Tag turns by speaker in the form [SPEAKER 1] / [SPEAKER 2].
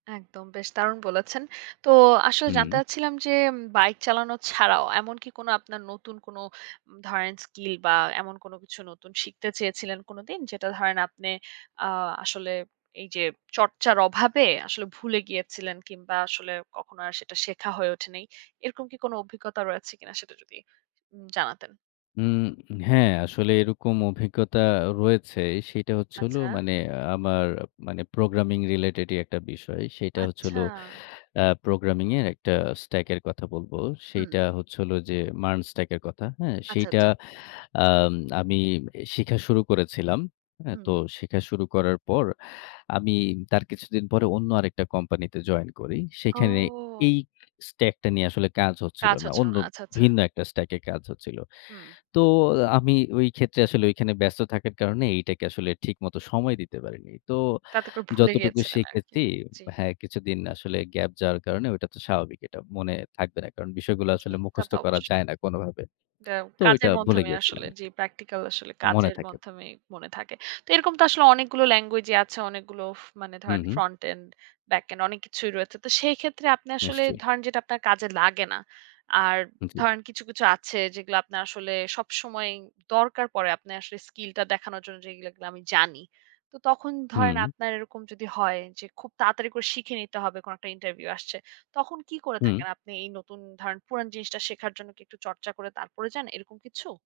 [SPEAKER 1] একদম বেশ দারুণ বলেছেন। তো আসলে জানতে
[SPEAKER 2] হু।
[SPEAKER 1] চাচ্ছিলাম যে বাইক চালানো ছাড়াও এমনকি কোনো আপনার নতুন কোনো ধরেন স্কিল বা এমন কোনো কিছু নতুন শিখতে চেয়েছিলেন কোনোদিন? যেটা ধরেন আপনে আ আসলে এইযে চর্চার অভাবে আসলে ভুলে গিয়েছিলেন কিংবা আসলে কখনো আর সেটা শেখা হয়ে ওঠে নাই। এরকম কি কোনো অভিজ্ঞতা রয়েছে কিনা সেটা যদি উম জানাতেন?
[SPEAKER 2] উম হ্যাঁ, আসলে এরকম অভিজ্ঞতা রয়েছে সেটা হচ্ছে হলো
[SPEAKER 1] আচ্ছা।
[SPEAKER 2] মানে আমার মানে প্রোগ্রামিং রিলেটেডই একটা বিষয়। সেটা হচ্ছে হল
[SPEAKER 1] আচ্ছা।
[SPEAKER 2] অ্যা প্রোগ্রামিং এর একটা স্ট্যাক এর কথা বলব।
[SPEAKER 1] হু।
[SPEAKER 2] সেইটা হচ্ছে হল যে MERN স্ট্যাক এর কথা। হ্যাঁ?
[SPEAKER 1] আচ্ছা,
[SPEAKER 2] সেইটা
[SPEAKER 1] আচ্ছা।
[SPEAKER 2] আম আমি শিখা শুরু করেছিলাম। হ্যাঁ? তো
[SPEAKER 1] হুম।
[SPEAKER 2] শিখা শুরু করার পর আমি তার কিছুদিন পরে অন্য আরেকটা কোম্পানিতে জয়েন করি। সেখানে
[SPEAKER 1] ও।
[SPEAKER 2] এই স্ট্যাকটা নিয়ে আসলে কাজ হচ্ছিল
[SPEAKER 1] আচ্ছা,
[SPEAKER 2] না।
[SPEAKER 1] আচ্ছা,
[SPEAKER 2] অন্য
[SPEAKER 1] আচ্ছা, আচ্ছা।
[SPEAKER 2] ভিন্ন একটা স্ট্যাক এ কাজ হচ্ছিল।
[SPEAKER 1] হুম।
[SPEAKER 2] তো আমি ওই ক্ষেত্রে আসলে ঐখানে ব্যস্ত থাকার কারণে এইটাকে আসলে ঠিকমতো সময় দিতে পারিনি। তো
[SPEAKER 1] তাতে করে ভুলে
[SPEAKER 2] যতটুকু
[SPEAKER 1] গিয়েছিলেন আরকি।
[SPEAKER 2] শিখেছি
[SPEAKER 1] জি।
[SPEAKER 2] হ্যাঁ কিছুদিন আসলে গ্যাপ যাওয়ার কারণে ঐটা তো স্বাভাবিক এটা মনে থাকবে না কারণ বিষয়গুলা
[SPEAKER 1] জি,
[SPEAKER 2] আসলে
[SPEAKER 1] তা
[SPEAKER 2] মুখস্থ
[SPEAKER 1] তো
[SPEAKER 2] করা যায়
[SPEAKER 1] অবশ্যই।
[SPEAKER 2] না কোনোভাবে।
[SPEAKER 1] এটা
[SPEAKER 2] তো ওইটা
[SPEAKER 1] কাজের
[SPEAKER 2] ভুলে
[SPEAKER 1] মাধ্যমেই
[SPEAKER 2] গিয়েছিলাম
[SPEAKER 1] আসলে যে
[SPEAKER 2] আরকি।
[SPEAKER 1] প্র্যাকটিক্যাল আসলে
[SPEAKER 2] মনে
[SPEAKER 1] কাজের
[SPEAKER 2] থাকে।
[SPEAKER 1] মাধ্যমেই মনে থাকে। তো এরকম তো আসলে অনেকগুলো ল্যাঙ্গুয়েজই আছে। অনেকগুলো ফ মানে
[SPEAKER 2] হু,
[SPEAKER 1] ধরেন
[SPEAKER 2] হু।
[SPEAKER 1] ফ্রন্ট এন্ড, ব্যাক এন্ড অনেক কিছুই রয়েছে। তো সেই ক্ষেত্রে আপনি আসলে
[SPEAKER 2] নিশ্চয়ই।
[SPEAKER 1] ধরেন যেটা আপনার কাজে লাগে না। আর
[SPEAKER 2] জ্বী।
[SPEAKER 1] ধরেন কিছু, কিছু আছে যেগুলো আপনার আসলে সবসময়ই দরকার পড়ে আপনে আসলে স্কিলটা দেখানোর জন্য যেগুলো এগুলো আমি জানি। তো তখন ধরেন
[SPEAKER 2] হুম।
[SPEAKER 1] আপনার এরকম যদি হয় যে খুব তাড়াতাড়ি করে শিখে নিতে হবে কোনো একটা ইন্টারভিউ আসছে। তখন কি করে
[SPEAKER 2] হু।
[SPEAKER 1] থাকেন আপনি এই নতুন ধরেন পুরান জিনিসটা শেখার জন্য কি একটু চর্চা করে তারপরে যান এরকম কিছু?